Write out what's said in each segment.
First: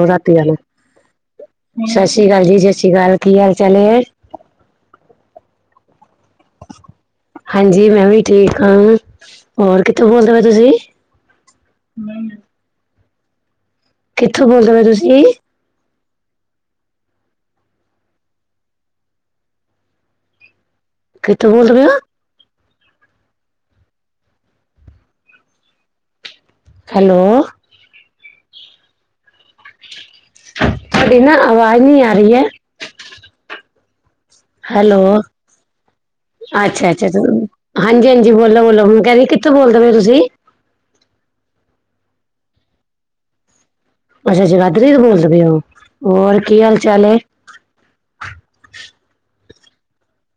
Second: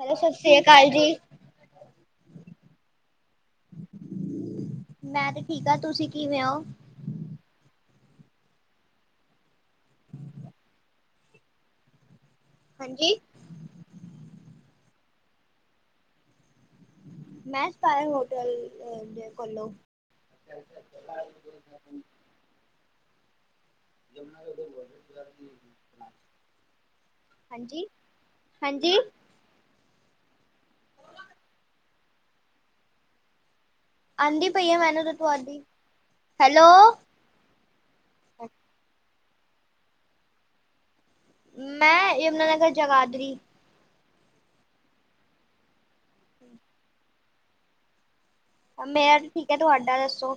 Hello ਸਤਿ ਰਾਤੀ ਵਾਲਾ, ਸ੍ਰੀ ਅਕਾਲ ਜੀ ਸਸਰੀ ਕਾਲ ਜੀ ਸਸਰੀ ਕਾਲ ਕੀ ਹਾਲ -ਚਾਲ ਏ। ਮੈਂ ਤੇ ਠੀਕ ਆ ਤੁਸੀਂ ਕਿਵੇਂ ੳ। ਹਾਂਜੀ ਮੈਂ ਵੀ ਠੀਕ ਆਲ, ਹੋਰ ਕਿੱਥੋਂ ਬੋਲਦੇ ਪਏ ੳ ਤੁਸੀਂ? [inaudible] ਹਾਂਜੀ। ਕਿੱਥੋਂ ਬੋਲਦੇ ਪਏ ੳ ਤੁਸੀਂ? ਮੈਂ ਸਪਾਰ ਹੋਟਲ ਦੇ ਕੋਲੋਂ। ਕਿਥੋਂ ਬੋਲ ਰੇ ਆ? [inaudible] ਹੈਲੋ। ਹਾਂਜੀ ‌, ਹਾਂਜੀ। ਤੁਹਾਡੀ ਨਾ ਅਵਾਜ਼ ਨੀ ਆ ਰੀ ਐ। ਆਂਦੀ ਪਈ ਹੈ ਹੈਲੋ, ਮੈਨੂੰ ਤਾਂ ਤੁਹਾਡੀ ਹੈਲੋ ਅੱਛਾ, ਅੱਛਾ ਹਾਂਜੀ -ਹਾਂਜੀ ਬੋਲੋ-ਬੋਲੋ ਹੁਣ ਕਹਿ ਰੀ ਕਿੱਥੋ ਬੋਲਦੇ ਪਏ ਓ ਤੁਸੀਂ? ਮੈਂ ਯਮਨਾਨਗਰ ਜਗਾਧਰੀ। ਅੱਛਾ ਜਗਾਦਰੀ ਤੋਂ ਬੋਲਦੇ ਪਏ ਓ ਹੋਰ ਕੀ ਹਾਲ-ਚਾਲ ਏ। ਓ ਮੈਂ ਤੇ ਠੀਕ ਐ ਤੁਹਾਡਾ ਦੱਸੋ।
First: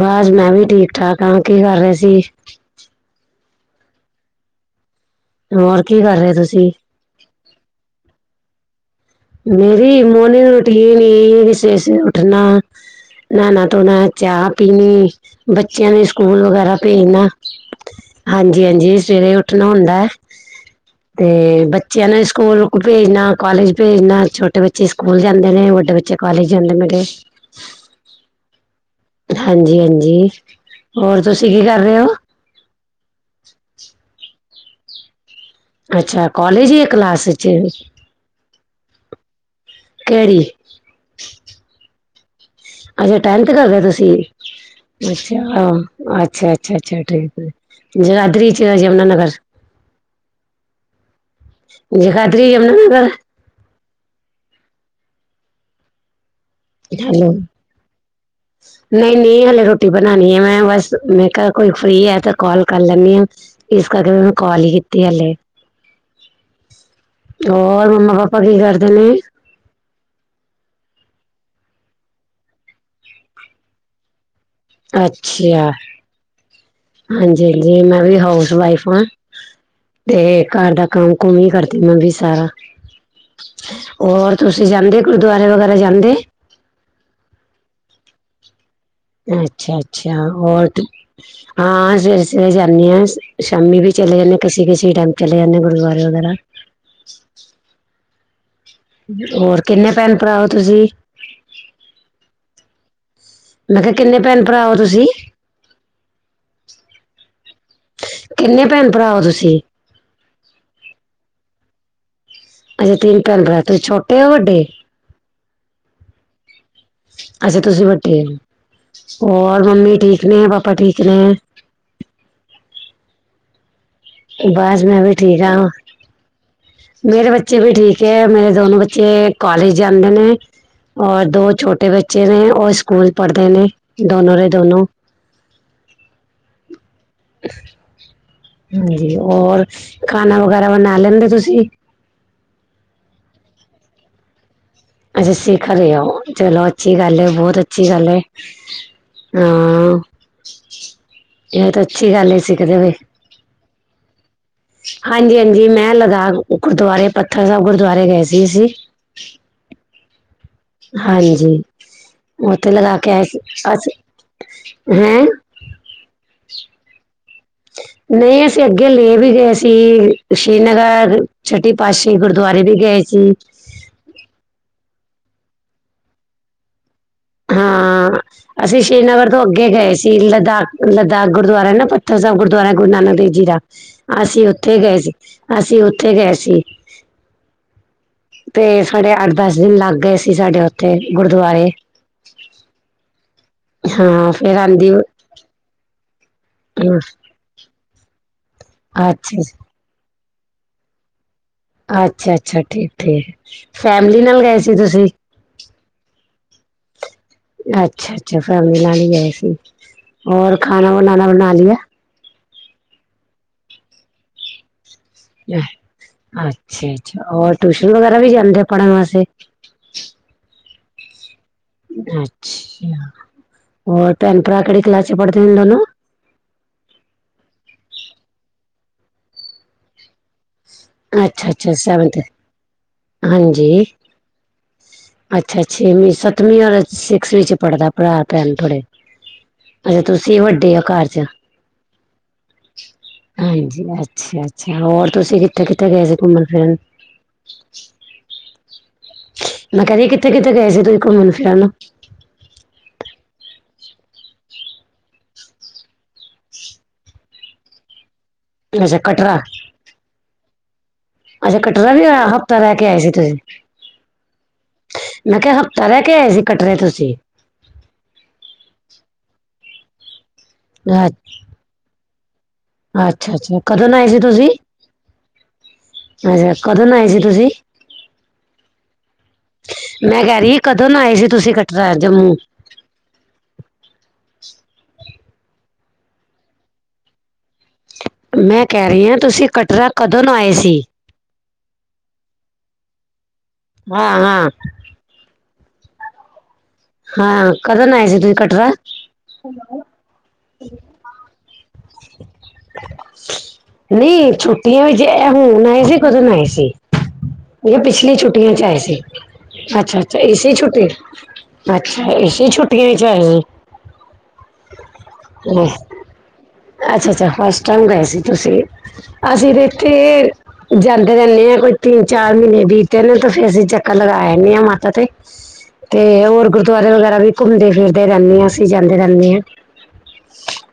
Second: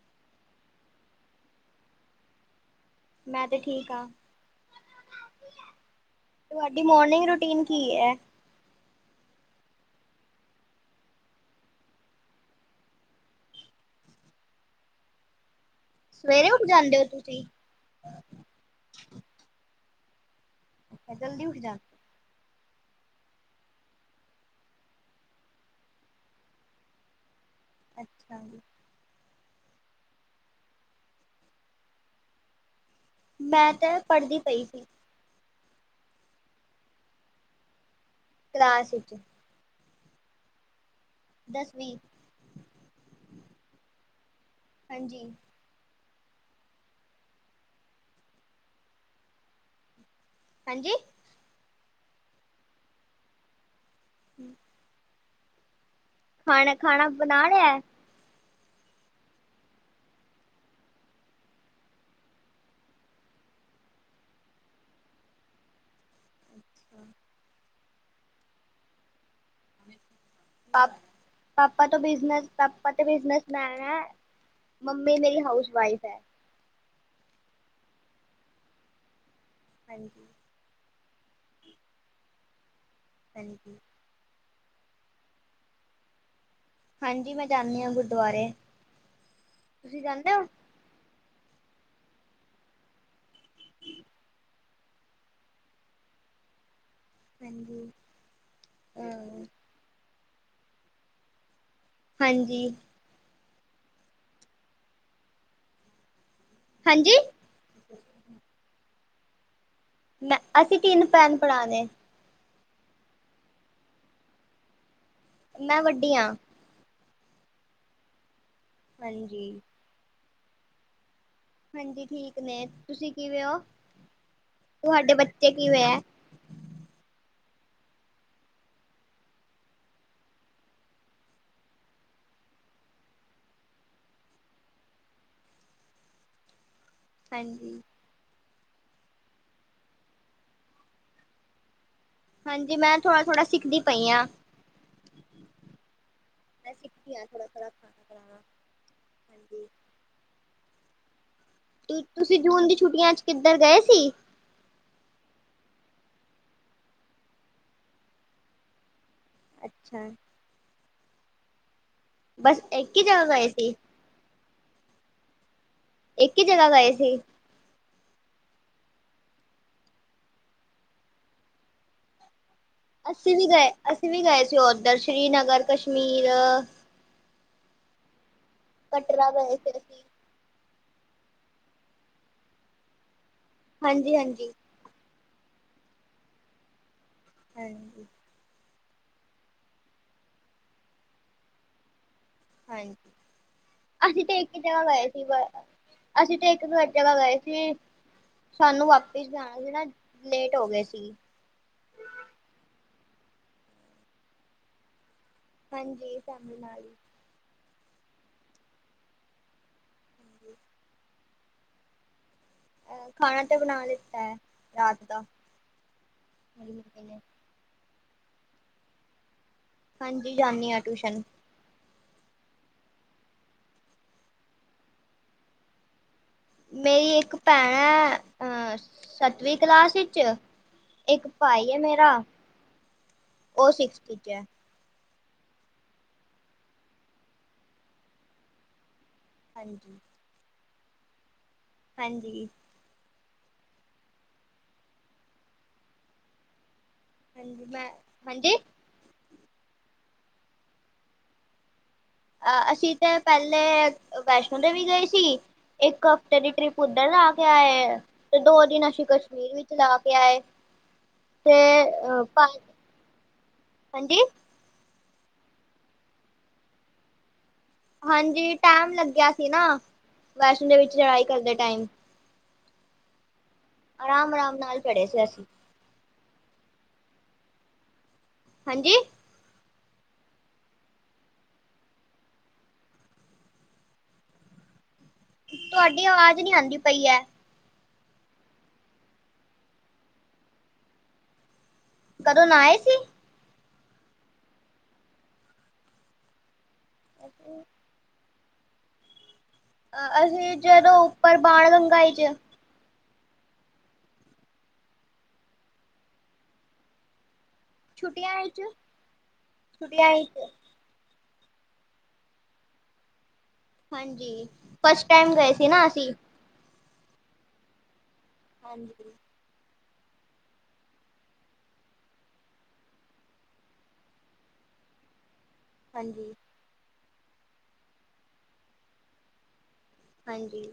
ਬਸ ਮੈਂ ਵੀ ਠੀਕ-ਠਾਕ ਆ ਕੀ ਕਰ ਰਹੇ ਸੀ? ਮੈਂ ਤੇ ਠੀਕ ਆ। ਹੋਰ ਕੀ ਕਰ ਰਹੇ ਤੁਸੀਂ? ਮੋਰਨਿੰਗ ਰੂਟੀਨ ਕੀ ਐ? ਮੇਰੀ ਮੋਰਨਿੰਗ ਰੂਟੀਨ ਇਹੀ ਆ ਸਵੇਰੇ -ਸਵੇਰੇ ਉੱਠਣਾ ਨਾਣਾ ਧੋਣਾ ਚਾਹ ਪੀਣੀ ਬੱਚਿਆਂ ਨੇ ਸਕੂਲ ਸਵੇਰੇ ਉੱਠ ਵਗੈਰਾ ਜਾਂਦੇ ਹੋ ਭੇਜਣਾ ਤੁਸੀਂ ਹਾਂਜੀ -ਹਾਂਜੀ ਸਵੇਰੇ ਉੱਠਣਾ ਹੁੰਦਾ ਐ, ਅੱਛਾ, ਜਲਦੀ ਉੱਠ ਤੇ ਜਾਂਦੇ ਬੱਚਿਆਂ ਨੇ ਸਕੂਲ ਭੇਜਣਾ, ਕਾਲਜ ਭੇਜਣਾ ਛੋਟੇ ਬੱਚੇ ਸਕੂਲ ਜਾਂਦੇ ਨੇ ਵੱਡੇ ਬੱਚੇ ਕਾਲਜ ਜਾਂਦੇ ਮੇਰੇ ਅੱਛਾ ਜੀ। ਹਾਂਜੀ-ਹਾਂਜੀ, ਹੋਰ ਤੁਸੀਂ ਕੀ ਕਰ ਰਹੇ ਹੋ? ਮੈਂ ਤੇ ਪੜ੍ਹਦੀ ਪਈ ਸੀ। ਅੱਛਾ ਕੋਲਜ ਜਾਂ ਕਲਾਸ ਵਿਚ। ਕਲਾਸ ਵਿੱਚ। ਕੇਹੜੀ? ਦਸਵੀਂ। ਅੱਛਾ ਟੈਨਥ ਕਰਦੇ ਓ ਤੁਸੀਂ, ਹਾਂਜੀ ਅੱਛਿਆ ਅੱਛਾ, ਅੱਛਾ, ਅੱਛਾ ਠੀਕ ਏ, ਜਗਾਦਰੀ ਚ ਯਮੁਨਾ ਨਗਰ ਹਾਂਜੀ। ਜਗਾਧਰੀ ਯਮੁਨਾਗਰ। ਹੂੰ। ਖਾਣਾ ਖਾਣਾ ਬਣਾ ਲਿਆ। [inaudible] ਨਈ ਨਈ, ਹਲੇ ਰੋਟੀ ਬਣਾਣੀ ਐ ਮੈਂ ਬਸ ਮੈਂ ਕਿਹਾ ਕੋਈ ਫਰੀ ਐ ਤੇ ਕੋਲ ਕਰ ਲੈਣੀ ਆ। ਇਸ ਕਰਕੇ ਮੈਂ [unintelligible] ਕੋਲ ਹੀ ਕੀਤੀ ਹਲੇ। [unintelligible] ਹੋਰ ਮੰਮਾ ਪਾਪਾ ਕੀ ਕਰਦੇ ਨੇ। ਪ ਪਾਪਾ ਤੋਂ ਬਿਜ਼ਨਸ ਪਾਪਾ ਤੋਂ ਬਿਜ਼ਨਸਮੈਨ ਐ। ਮੰਮੀ ਮੇਰੀ ਅੱਛਾ ਹਾਊਸ ਵਾਈਫ਼ ਐ। ਹਾਂਜੀ ਹਾਂਜੀ ਮੈਂ ਵੀ ਹਾਊਸ ਵਾਈਫ਼ ਆ, ਤੇ ਹਾਂਜੀ ਘਰ ਦਾ ਕੰਮ ਕੁਮ ਹੀ ਕਰਦੀ ਮੈਂ ਵੀ ਸਾਰਾ। ਹਾਂਜੀ। ਹੋਰ ਤੁਸੀਂ ਜਾਂਦੇ ਗੁਰਦੁਵਾਰੇ ਵਗੈਰਾ ਜਾਂਦੇ ਹਾਂਜੀ ਮੈਂ ਜਾਣੀ ਆ ਗੁਰਦੁਵਾਰੇ। ਅੱਛਾ ਅੱਛਾ ਹੋਰ ਹਾਂ ਸਵੇਰੇ-ਸਵੇਰੇ ਜਾਂਣੀ ਆ ਸ਼ਾਮੀ ਵੀ ਚਲੇ ਜਾਣੇ ਆ ਕਿਸੇ ਕਿਸੇ ਟੈਮ ਚਲੇ ਜਾਣੇ ਆ ਗੁਰਦਆਰੇ ਵਗੈਰਾ ਹਾਂਜੀ। ਹਮ ਹੋਰ ਕਿੰਨੇ ਭੈਨ-ਭਰਾ ਓ ਤੁਸੀਂ? ਹਾਂਜੀ। ਮੈਂ ਖਿਆ ਕਿੰਨੇ ਭੈਨ-ਭਰਾ ਓ ਤੁਸੀਂ? ਹਾਂਜੀ? ਕਿੰਨੇ ਭੈਨ ਭਰਾ ਓ ਤੁਸੀਂ? ਮੈਂ ਅਸੀਂ ਤਿੰਨ ਭੈਨ ਪੜਾ ਨੇ। ਅੱਛਾ, ਤਿੰਨ ਭੈਨ-ਭਰਾ ਤੁਸੀਂ ਛੋਟੇ ਓ ਵੱਡੇ? ਮੈਂ ਵੱਡੀ ਆਂ। ਅੱਛਾ, ਤੁਸੀਂ ਵੱਡੇ ਓ, ਹਾਂਜੀ ਹੋਰ ਮੰਮੀ ਠੀਕ ਨੇ ਪਾਪਾ ਠੀਕ ਨੇ? ਹਾਂਜੀ ਠੀਕ ਨੇ ਤੁਸੀਂ ਕਿਵੇ ਓ? ਬਸ ਮੈਂ ਵੀ ਠੀਕ ਆ। ਮੇਰੇ ਬੱਚੇ ਵੀ ਠੀਕ ਐ, ਮੇਰੇ ਦੋਨੋ ਬੱਚੇ ਕੋਲਜ ਜਾਂਦੇ ਨੇ। ਔਰ ਦੋ ਛੋਟੇ ਬੱਚੇ ਨੇ ਓ ਸਕੂਲ ਪੜਦੇ ਨੇ ਦੋਨੋ ਦੇ ਦੋਨੋ। ਹਾਂਜੀ। ਹਾਂਜੀ, ਔਰ ਖਾਨਾ ਵਗੈਰਾ ਬਨਾ ਲੈਂਦੇ ਤੁਸੀਂ? ਹਾਂਜੀ, ਮੈਂ ਥੋੜਾ-ਥੋੜਾ ਸਿੱਖਦੀ ਪਈ ਆਂ। ਅੱਛਾ, ਸਿਖ ਰਏ ਓ ਚਲੋ ਮੈਂ ਅੱਛੀ ਸਿੱਖਦੀ ਗੱਲ ਹਾਂ ਐ, ਥੋੜਾ ਬੋਤ ਥੋੜਾ ਅੱਛੀ ਖਾਣਾ ਗੱਲ ਐ। ਬਣਾਉਣਾ ਹਾਂਜੀ ਹਾਂ ਏ ਤਾਂ ਅੱਛੀ ਗੱਲ ਐ ਸਿਖਦੇ ਪਏ। ਕਿੱਦਰ ਗਏ ਸੀ? ਹਾਂਜੀ-ਹਾਂਜੀ, ਮੈਂ ਲਦਾਖ ਗੁਰਦੁਆਰੇ ਪੱਥਰ ਸਾਬ ਗੁਰਦੁਆਰੇ ਗਏ ਸੀ ਅਸੀਂ। ਅੱਛਾ। ਹਾਂਜੀ, ਬਸ ਓਥੇ ਲਗਾ ਇੱਕ ਹੀ ਕੇ ਆਏ ਜਗ੍ਹਾ ਸੀ ਗਏ ਅਸੀਂ, ਹੈਂ? ਇੱਕ ਈ ਜਗਾ ਗਏ ਸੀ। ਨਈਂ ਅਸੀਂ ਅੱਗੇ ਲੈ ਵੀ ਗਏ ਸੀ ਸ਼੍ਰੀਨਗਰ, ਛੱਟੀ ਪਾਤਸ਼ਾਹੀ ਗੁਰਦੁਆਰੇ ਵੀ ਗਏ ਸੀ ਅਸੀਂ ਵੀ ਗਏ, ਅਸੀਂ ਵੀ ਗਏ ਸੀ ਓਦਰ ਸ਼੍ਰੀਨਗਰ, ਕਸ਼ਮੀਰ ਹਾਂ, ਅਸੀਂ ਸ਼੍ਰੀਨਗਰ ਤੋਂ ਅੱਗੇ ਗਏ ਸੀ ਲਦਾਖ ਲਦਾਖ ਗੁਰਦੁਆਰਾ ਐ ਨਾ ਪੱਥਰ ਸਾਬ ਗੁਰਦੁਆਰਾ ਗੁਰੂ ਨਾਨਕ ਦੇਵ ਜੀ ਦਾ, ਹਾਂਜੀ ਅਸੀਂ ਓ ਹਾਂਜੀ ਓਥੇ ਗਏ ਸੀ, ਅਸੀਂ ਓਥੇ ਗਏ ਸੀ। ਹਾਂਜੀ। ਤੇ ਸਾਡੇ ਅੱਠ-ਦਸ ਦਿਨ ਲੱਗ ਗਏ ਸੀ ਸਾਡੇ ਓਥੇ ਗੁਰਦੁਆਰੇ। ਹਾਂਜੀ, ਅਸੀਂ ਹਾਂ ਤੇ ਇੱਕ ਫੇਰ ਜਗਾ ਆਂਦੀ ਗਏ ਸੀ ਬ ਅਸੀਂ ਤੇ ਇੱਕ ਜਗਾ ਗਏ ਸੀ ਸਾਨੂੰ ਵਾਪਿਸ ਅੱਛਾ ਜਾਣਾ ਸੀ ਨਾ ਲੇਟ ਹੋ ਗਏ ਸੀ। ਅੱਛਾ-ਅੱਛਾ ਠੀਕ-ਠੀਕ, ਫੈਮਲੀ ਨਾਲ ਗਏ ਸੀ ਤੁਸੀਂ? ਹਾਂਜੀ ਫੈਮਲੀ ਨਾਲ ਈ। ਅੱਛਾ-ਅੱਛਾ ਫੈਮਲੀ ਨਾਲ ਈ ਗਏ ਸੀ, ਹੋਰ ਖਾਨਾ-ਬਨਾਨਾ ਬਨਾ ਲੀਆ? ਐ ਖਾਣਾ ਤਾਂ ਬਣਾ ਲਿੱਤਾ ਐ ਰਾਤ। ਦਾ ਮੇਰੀ ਮੰਮੀ ਨੇ ਅੱਛਾ-ਅੱਛਾ ਔਰ ਟਿਊਸ਼ਨ ਵਗੈਰਾ ਵੀ ਜਾਂਦੇ ਓ ਪੜਨ ਵਾਸਤੇ? ਹਾਂਜੀ ਜਾਨੀ ਆ ਟੂਸ਼ਨ। ਅੱਛਿਆ, ਹੋਰ ਭੈਨ-ਭਰਾ ਕੇੜੀ ਕਲਾਸ ਚ ਪੜਦੇ ਨੇ ਦੋਨੋ? ਮੇਰੀ ਇੱਕ ਭੈਣ ਐ ਅ ਸੱਤਵੀਂ ਕਲਾਸ ਵਿੱਚ ਇੱਕ ਅੱਛਾ ਭਾਈ ਅੱਛਾ ਐ ਮੇਰਾ, ਸੈਵਨਥ ਹਾਂਜੀ ਓ ਸਿਕਸਥ ਚ ਏ। ਅੱਛਾ ਛੇਵੀਂ ਸੱਤਵੀਂ ਆਲੇ ਸਿਕਸ ਵਿਚ ਪੜਦੈ ਭਰਾ-ਭੈਨ ਥੋਡੇ। ਹਾਂਜੀ ਅੱਛਾ, ਤੁਸੀਂ ਵੱਡੇ ਓ ਘਰ ਚ। ਹਾਂਜੀ। ਹਾਂਜੀ ਅੱਛਾ- ਅੱਛਾ ਹੋਰ ਤੁਸੀ ਕਿੱਥੇ-ਕਿੱਥੇ ਗਏ ਸੀ ਘੁੰਮਨ ਫਿਰਨ? ਮੈ ਹਾਂਜੀ? ਮੈ ਕੈ ਰੀ ਕਿੱਥੇ-ਕਿੱਥੇ ਗਏ ਸੀ ਤੁਸੀ ਘੁੰਮਨ - ਫਿਰਨ? ਅ ਅਸੀ ਤੇ ਪੈਲੇ ਵੈਸ਼ਨੋ ਦੇਵੀ ਗਏ ਸੀ। ਇੱਕ ਹਫਤੇ ਦੀ ਟ੍ਰਿਪ ਉੱਧਰ ਲਾ ਕੇ ਆਏ ਐ। ਤੇ ਦੋ ਦਿਨ ਅੱਛਾ ਅਸ਼ੀ ਕਟਰਾ ਕਸ਼ਮੀਰ ਵਿੱਚ ਲਾ ਕੇ ਆਏ। ਤੇ ਅਛਾ ਕਟਰਾ ਵੀ ਆ ਪੰਜ ਹਫਤਾ ਰੈ ਕੇ ਆਏ ਸੀ ਤੁਸੀ? ਹਾਂਜੀ ਮੈਂ ਕਿਆ ਹਫ਼ਤਾ ਰੈ ਕੇ ਆਏ ਸੀ ਕੱਟਰੇ ਤੁਸੀ? ਹਾਂਜੀ ਟੈਮ ਲੱਗਿਆ ਸੀ ਨਾ ਵੈਸ਼ਨੋ ਦੇਵੀ ਚੜਾਈ ਕਰਦੇ ਟਾਈਮ। ਅੱਛਾ ਜੀ। ਆਰਾਮ-ਆਰਾਮ ਨਾਲ ਚੜੇ ਸੀ ਅਸੀ। ਅਸ਼ਾ ਕਦਨ ਆਏ ਸੀ ਤੁਸੀ? ਹਾਂਜੀ? ਮੈਂ ਕੈ ਰੀ ਆ ਕਦਨ ਆਏ ਸੀ ਤੁਸੀ ਕਟਰਾ ਜੰਮੂ? ਤੁਆਡੀ ਆਵਾਜ ਨੀ ਆਂਦੀ ਪਈ ਐ। ਮੈਂ ਕੈ ਰੀ ਆਂ ਤੁਸੀ ਕਟਰਾ ਕਦਨ ਆਏ ਸੀ? ਕਦੋ ਨਾਏ ਸੀ। ਹਾਂ, ਹਾਂ। ਹਾਂ ਕਦਨ ਆਏ ਸੀ ਤੁਹੀ ਕਟਰਾ? ਅਸੀਂ ਜਦੋਂ ਉੱਪਰ ਬਾਣ ਗੰਗਾ ਈਚ ਨਈ ਛੁੱਟੀਆਂ ਵਿੱਚ ਐ ਹੁਨ ਆਏ ਸੀ ਕਦਨ ਆਏ ਸੀ। ਇਹ ਪਿਛਲੀ ਛੁੱਟੀਆਂ ਚ ਆਏ ਸੀ ਛੁੱਟੀਆਂ ਅੱਛਾ-ਅੱਛਾ ਵਿੱਚ ਏੇਸੀ ਛੁੱਟੀ ਅੱਛਾ ਏਸੀ ਛੁੱਟੀਆਂ ਚ ਆਏ ਸੀ। ਹਾਂਜੀ, ਫਸਟ ਟੈਮ ਗਏ ਸੀ ਨਾ ਅਸੀ। ਅੱਛਾ-ਅੱਛਾ ਫਸਟ ਟਾਈਮ ਗਏ ਸੀ ਤੁਸੀ ਹਾਂਜੀ ਅਸੀ ਦਿੱਤੀ ਜਾਂਦੇ ਰੈਨੇ ਆਂ ਕੋਈ ਤਿੰਨ ਚਾਰ ਮੀਨੇ ਬੀਤਦੇ ਨੇ ਤਾ ਫੇਰ ਅਸੀ ਚੱਕਰ ਲਗਾ ਆਨੇ ਆ ਮਾਤਾ ਤੇ ਤੇ ਹਾਂਜੀ ਹੋਰ ਗੁਰਦੁਆਰੇ ਵਗੈਰਾ ਵੀ ਘੁੰਮਦੇ ਫਿਰਦੇ ਰੈਨੇ ਆ ਅਸੀ ਜਾਂਦੇ ਰੈਨੇ ਆਂ। ਹਾਂਜੀ।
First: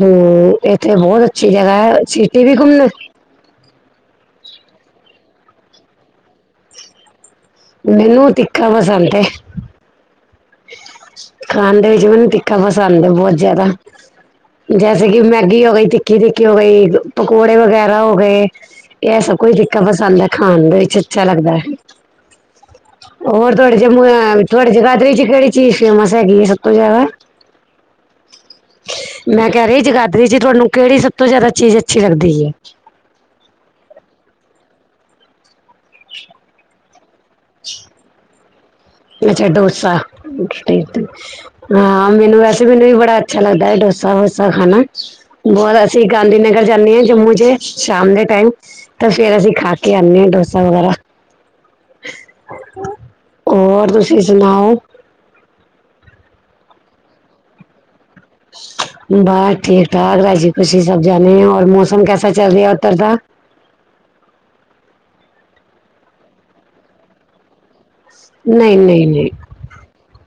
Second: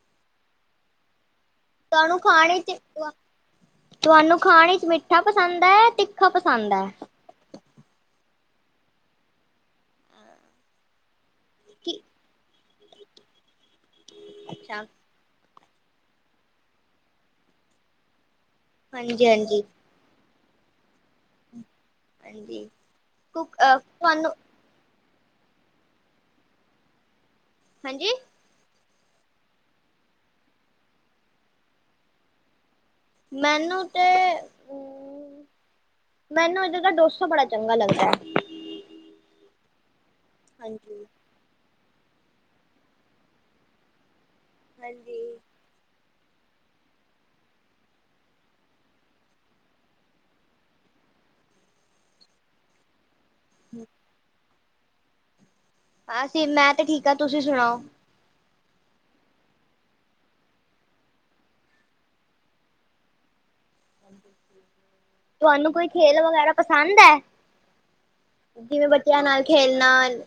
ਹੁੰ ਏਥੇ ਬੌਤ ਅੱਛੀ ਜਗ੍ਹਾ ਐ ਸਿਟੀ ਵੀ ਘੁੰਮੇ? ਤੁਆਨੂੰ ਖਾਣ ਇਚ ਮਿੱਠਾ ਪਸੰਦ ਐ ਤਿੱਖਾ ਪਸੰਦ ਐ? ਮੈਨੂੰ ਤਿੱਖਾ ਪਸੰਦ ਐ। ਖਾਨ ਦੇ ਕੀ ਵਿੱਚ ਮੈਨੂੰ ਤਿੱਖਾ ਪਸੰਦ ਐ ਬੌਤ ਜਆਦਾ। ਅੱਛਾ ਜੈਸੇ ਕਿ ਮੈਗੀ ਹੋਗੀ ਤਿ ਖੀ ਤਿੱਖੀ ਹੋ ਗਈ ਪਕੌੜੇ ਵਗੈਰਾ ਹੋ ਗਏ ਐ ਹਾਂਜੀ ਸਬ ਕੁਛ ਹਾਂਜੀ ਤਿੱਖਾ ਪਸੰਦ ਐ। ਖਾਨ ਦੇ ਵਿੱਚ ਅੱਛਾ ਲੱਗਦਾ ਐ। ਹਾਂਜੀ ਔਰ ਕੁਕ ਤੁਆਡੇ ਜੇ ਮੁਆ ਤੁਹਾਨੂੰ ਵਿ ਤੁਆਡੇ ਜਗਾਦਰੀ ਚ ਕੇੜੀ ਚੀਜ ਫੇਮਸ ਹੈਗੀ ਐ ਸਬ ਤੋ ਜਆਦਾ? ਹਾਂਜੀ? ਮੈਂ ਕੈ ਰੀ ਆ ਜਗਾਦਰੀ ਚ ਥਾਨੂੰ ਕੇੜੀ ਸਬ ਤੋ ਜਿਆਦਾ ਚੀਜ਼ ਅੱਛੀ ਲੱਗਦੀ ਏ। ਮੈਨੂੰ ਤੇ ਉਂ ਮੈਨੂੰ ਇਦਰ ਦਾ ਡੋਸਾ ਬੜਾ ਚੰਗਾ ਲੱਗਦੈ। ਅੱਛਾ ਡੋਸਾ। [unintelligible] ਹਾਂਜੀ ਆਂ ਮੈਨੂੰ ਵੈਸੇ ਮੈਨੂੰ ਵੀ ਬੜਾ ਅੱਛਾ ਲੱਗਦੈ ਡੋਸਾ -ਵੋਸਾ ਖਾਨਾ ਹਾਂਜੀ ਬੌਤ ਤੇ ਗਾਂਧੀਨਗਰ ਜਾਨੀ ਆਂ ਜੰਮੂ ਚੇ ਸ਼ਾਮ ਦੇ ਟਾਈਮ। ਤੇ ਫੇਰ ਅਸੀ ਖਾ ਕੇ ਆਨੇ ਆਂ ਡੋਸਾ ਵਗੈਰਾ। ਹੋਰ ਤੁਸੀਂ ਸੁਣਾਓ? ਆ ਸੀ, ਮੈਂ ਤੇ ਠੀਕ ਹਾਂ ਤੁਸੀਂ ਸੁਣਾਓ? ਬਸ ਠੀਕ ਠਾਕ ਰਾਜੀ ਖੁਸ਼ੀ ਸਭ ਜਾਣੇ ਔਰ ਮੌਸਮ ਕੈਸਾ ਚੱਲ ਰਿਹਾ ਉੱਧਰ ਦਾ? ਤੁਹਾਨੂੰ ਕੋਈ ਖੇਲ ਵਗੈਰਾ ਪਸੰਦ ਐ? ਨਹੀਂ ਜਿਵੇਂ ਨਹੀਂ ਬੱਚਿਆਂ ਨਾਲ ਖੇਲ ਨਾਲ?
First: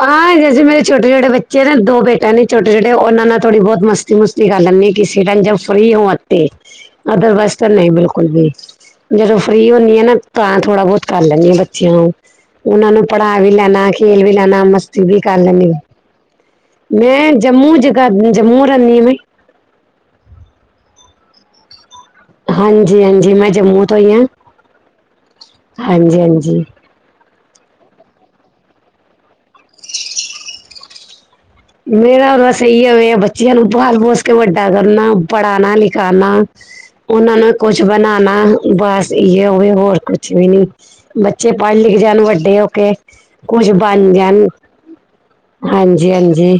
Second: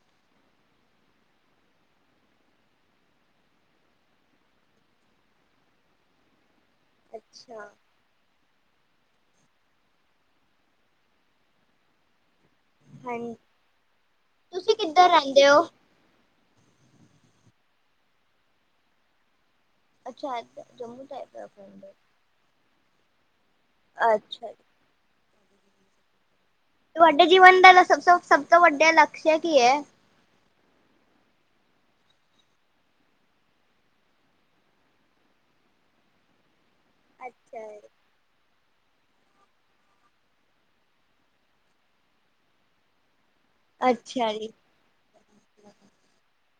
ਹਾਂ, ਜੈਸੇ ਮੇਰੇ ਛੋਟੇ ਛੋਟੇ ਬੱਚੇ ਨੇ ਦੋ ਬੇਟੇ ਨੇ ਛੋਟੇ ਛੋਟੇ ਉਹਨਾਂ ਨਾਲ ਥੋੜ੍ਹੀ ਬਹੁਤ ਮਸਤ ਤੀ ਮਸਤੀ ਕਰ ਲੈਨੇ ਕਿਸੀ ਟੈਮ ਜਬ ਫ੍ਰਰੀ ਹੋਵਾ ਤੇ, ਅਦਰਵਾਈਜ਼ ਅੱਛਾ ਤਾਂ ਨਹੀਂ ਬਿਲਕੁਲ ਵੀ। ਜਦੋਂ ਫਰੀ ਹੁੰਦੀ ਆ ਨਾ, ਤਾਂ ਥੋੜਾ ਬਹੁਤ ਕਰ ਲੈਂਦੀ ਹਾਂ ਬੱਚਿਆਂ ਨਾਲ ਉਹਨਾਂ ਨੂੰ ਹਾਂਜੀ ਪੜ੍ਹਾ ਵੀ ਲੈਣਾ, ਖੇਲ ਵੀ ਲੈਣਾ, ਤੁਸੀਂ ਮਸਤੀ ਕਿੱਧਰ ਵੀ ਕਰ ਰਹਿੰਦੇ ਹੋ ਲੈਣੀ। ਮੈਂ ਜੰਮੂ ਜਗਾਹਦੀ ਜੰਮੂ ਰਹਨੀ ਆ ਮੈਂ। ਅੱਛਾ, ਜੰਮੂ ਟਾਈਪ ਪਿੰਡ। ਹਾਂਜੀ ਹਾਂਜੀ ਮੈਂ ਜੰਮੂ ਤੋਂ ਹੀ ਹਾਂ, ਅੱਛਾ ਜੀ। ਹਾਂਜੀ ਹਾਂਜੀ। ਤੁਹਾਡੇ ਜੀਵਨ ਦਾ ਲਸਭ ਸਭ ਤੋਂ ਵੱਡਾ ਲਕਸ਼ ਕੀ ਹੈ? ਮੇਰਾ ਬਸ ਅਈ ਆ ਬੱਚਿਆਂ ਨੂੰ ਬਾਲ ਪੋਸ ਕੇ ਵੱਡਾ ਕਰਨਾ ਪੜ੍ਹਾਣਾ ਲਿਖਾਣਾ। ਉਹਨਾਂ ਨੂੰ ਅੱਛਾ ਕੁਛ ਜੀ। ਬਣਾ ਨਾ ਬਸ ਇਹੋ ਹੋਵੇ ਹੋਰ ਕੁਛ ਵੀ ਨੀ ਬੱਚੇ ਪੜ ਲਿਖ ਜਾਣ ਵੱਡੇ ਹੋ ਕੇ। ਕੁਛ ਬਣ ਅੱਛਾ ਜਾਣ ਜੀ ਹਾਂਜੀ ਹਾਂਜੀ।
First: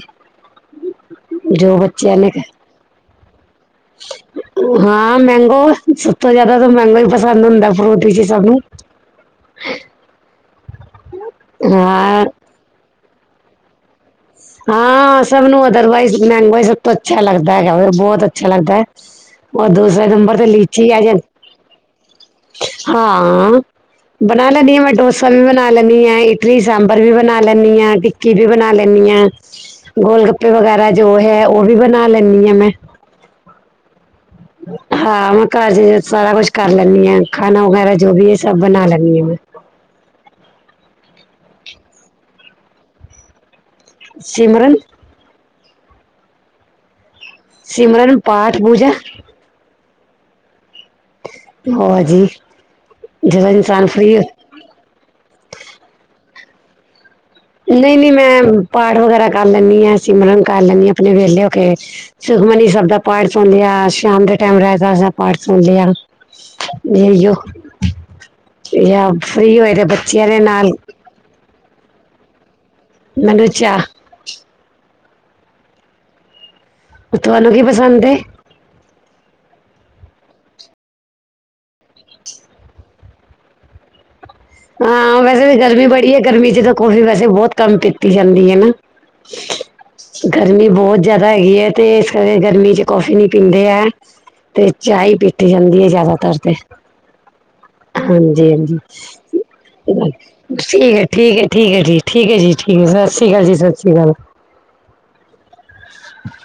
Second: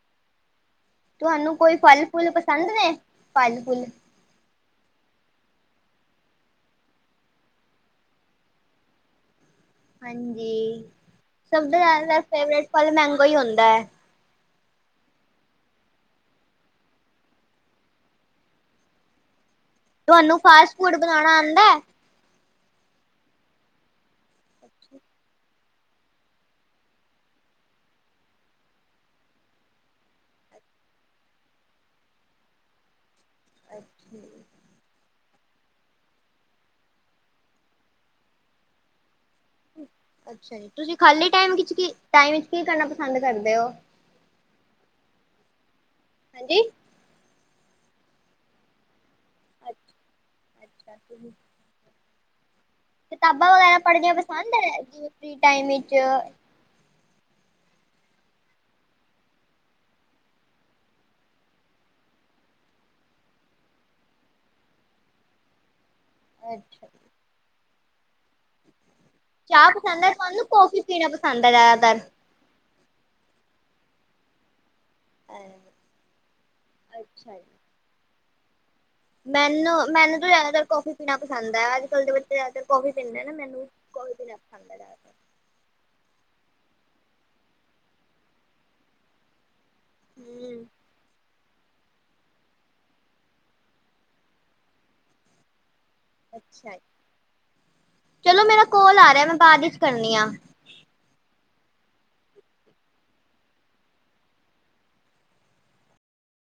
ਤੁਹਾਨੂੰ ਕੋਈ ਜੋ ਫਲ ਬੱਚਿਆਂ ਨੇ ਫੁੱਲ ਪਸੰਦ ਨੇ, ਫਲ ਫੁੱਲ? ਹਾਂ ਮੈਂਗੋ, ਸਭ ਤੋਂ ਜ਼ਿਆਦਾ ਤਾਂ ਮੈਂਗੋ ਹੀ ਪਸੰਦ ਹੁੰਦਾ ਫਰੂਟੀ ਚ ਸਭ ਨੂੰ ਹ ਹਾਂਜੀ, ਸਭ ਤੋਂ ਜ਼ਿਆਦਾ ਹਾਂ ਫੇਵਰਟ ਫਲ ਮੈਂਗੋ ਹੀ ਹੁੰਦਾ ਹੈ। ਹਾਂ, ਸਭ ਨੂੰ ਅਦਰਵਾਈਜ਼ ਮੈੰਗੋ ਹੀ ਸਭ ਤੋੰ ਅੱਛਾ ਲੱਗਦਾ ਹੈਗਾ ਬਹੁਤ ਅੱਛਾ ਲੱਗਦਾ। ਉਹ ਦੂਸਰੇ ਨੰਬਰ ਤੇ ਲੀਚੀ ਆ ਜਾ ਹੁੰਦੈ। ਹਾਂ, ਬਣਾ ਲੈਂਨੀ ਆ ਮੈਂ ਡੋਸਾ ਵੀ ਬਣਾ। ਬਣਾ ਲੈਨੀਂ ਹਾਂ ਇਟਲੀ ਸਾਂਬਰ ਵੀ ਬਣਾ ਲੈਨੀਂ ਹਾਂ ਟਿੱਕੀ ਵੀ ਬਣਾ ਲੈਨੀਂ ਹਾਂ। ਗੋਲ ਗੱਪੇ ਵਗੈਰਾ ਜੋ ਹੈ, ਉਹ ਵੀ ਬਣਾ ਲੈਂਦੀ ਆਾਂ ਮੈਂ। ਅਕੇ। ਹਾਂ ਮੈਂ ਘਰ ਚ ਸਾਰਾ ਕੁਛ ਕਰ ਲੈਨੀ ਹਾਂ ਖਾਣਾ ਵਗੈਰਾ ਜੋ ਵੀ ਹੈ ਸਭ ਬਣਾ ਲੈਨੀ ਹਾਂ ਮੈਂ। ਅੱਛਾ ਜੀ, ਤੁਸੀਂ ਖਾਲੀ ਟਾਈਮ ਵਿੱਚ ਕੀ ਟਾਈਮ ਵਿੱਚ ਕੀ ਕਰਨਾ ਪਸੰਦ ਕਰਦੇ ਹੋ? ਸਿਮਰਨ। ਹਾਂਜੀ ਸਿਮਰਨ ਪਾਠ ਪੂਜਾ। ਅੱਛ ਅੱਛਾ ਤੁਹੀਂ। ਹੋਜੀ ਜਦੋਂ ਇਨਸਾਨ ਫਰੀ ਹੋਏ। ਦਰ ਆਜਿਓ ਫਰੀ ਟਾਈਮ ਵਿੱਚ। ਨਹੀਂ ਨਹੀਂ ਮੈਂ ਪਾਠ ਵਗੈਰਾ ਕਰ ਲੈਨੀ ਹਾਂ, ਸਿਮਰਨ ਕਰ ਲੈਨੀ ਹਾਂ, ਆਪਣੇ ਵਿਹਲੇ ਹੋ ਕੇ। ਸੁਖਮਨੀ ਸਭ ਦਾ ਪਾਠ ਸੁਣ ਲਿਆ ਸ਼ਾਮ ਦੇ ਟਾਈਮ ਰਹਿਰਾਸ ਦਾ ਪਾਠ ਸੁਣ ਲਿਆ ਅੱਛਾ ਜਹੀਓ ਯ ਫ੍ਰਰੀ ਹੋਏ ਤੇ ਬੱਚਿਆਂ ਦੇ ਨਾਲ ਭੰਡ ਜਿਆਦਾਤਰ ਮੈਨੂ ਚਾਹ ਔਕੇ ਫਿਰ ਤੁਹਾਨੂੰ ਕੀ ਪਸੰਦ ਏ? ਮੈਨੂੰ ਮੈਨੂੰ ਤਾਂ ਜਿਆਦਾਤਰ ਕੋਫੀ ਪੀਣਾ ਪਸੰਦ ਹੈ ਅੱਜ ਕੱਲ੍ਹ ਦੇ ਬੱਚੇ ਜ਼ਿਆਦਾਤਰ ਕੋਫੀ ਪੀਦੇ ਨੇ ਮੈਨੂੰ ਕਾਫੀ ਪੀਣਾ ਪਸੰਦ ਹੈ ਜ਼ਿਆਦਾਤਰ ਹਾਂ ਵੈਸੇ ਵੀ ਗਰਮੀ ਬੜੀ ਹੈ ਗਰਮੀ ਚ ਤਾਂ ਕੋਫੀ ਵੈਸੇ ਬਹੁਤ ਕਮ ਪੀਤੀ ਜਾਂਦੀ ਆ ਨਾ ਹਮ ਗਰਮੀ ਬਹੁਤ ਜ਼ਿਆਦਾ ਹੈਗੀ ਹੈ ਤੇ, ਸਵੇਰੇ ਗਰਮੀ ਚ ਕੌਫੀ ਨੀ ਪੀਂਦੇ ਐ ਤੇ ਚਾਹ ਈ ਪੀਤੀ ਜਾਂਦੀ ਏ ਜ਼ਿਆਦਾ ਅੱਛਾ ਜੀ, ਚਲੋ ਹਾਂਜੀ ਮੇਰਾ ਹਾਂਜੀ ਕੋਲ ਆ ਰਿਹਾ ਮੈਂ ਬਾਦ ਇਚ ਕਰਨੀ ਆਂ ਠੀਕ ਏ ਠੀਕ ਏ ਠੀਕ ਏ ਜੀ ਠੀਕ ਏ ਜੀ ਠੀਕ ਏ ਸਤਿ ਸ੍ਰੀ ਅਕਾਲ ਜੀ ਸਤਿ ਸ੍ਰੀ ਅਕਾਲ [unintelligible]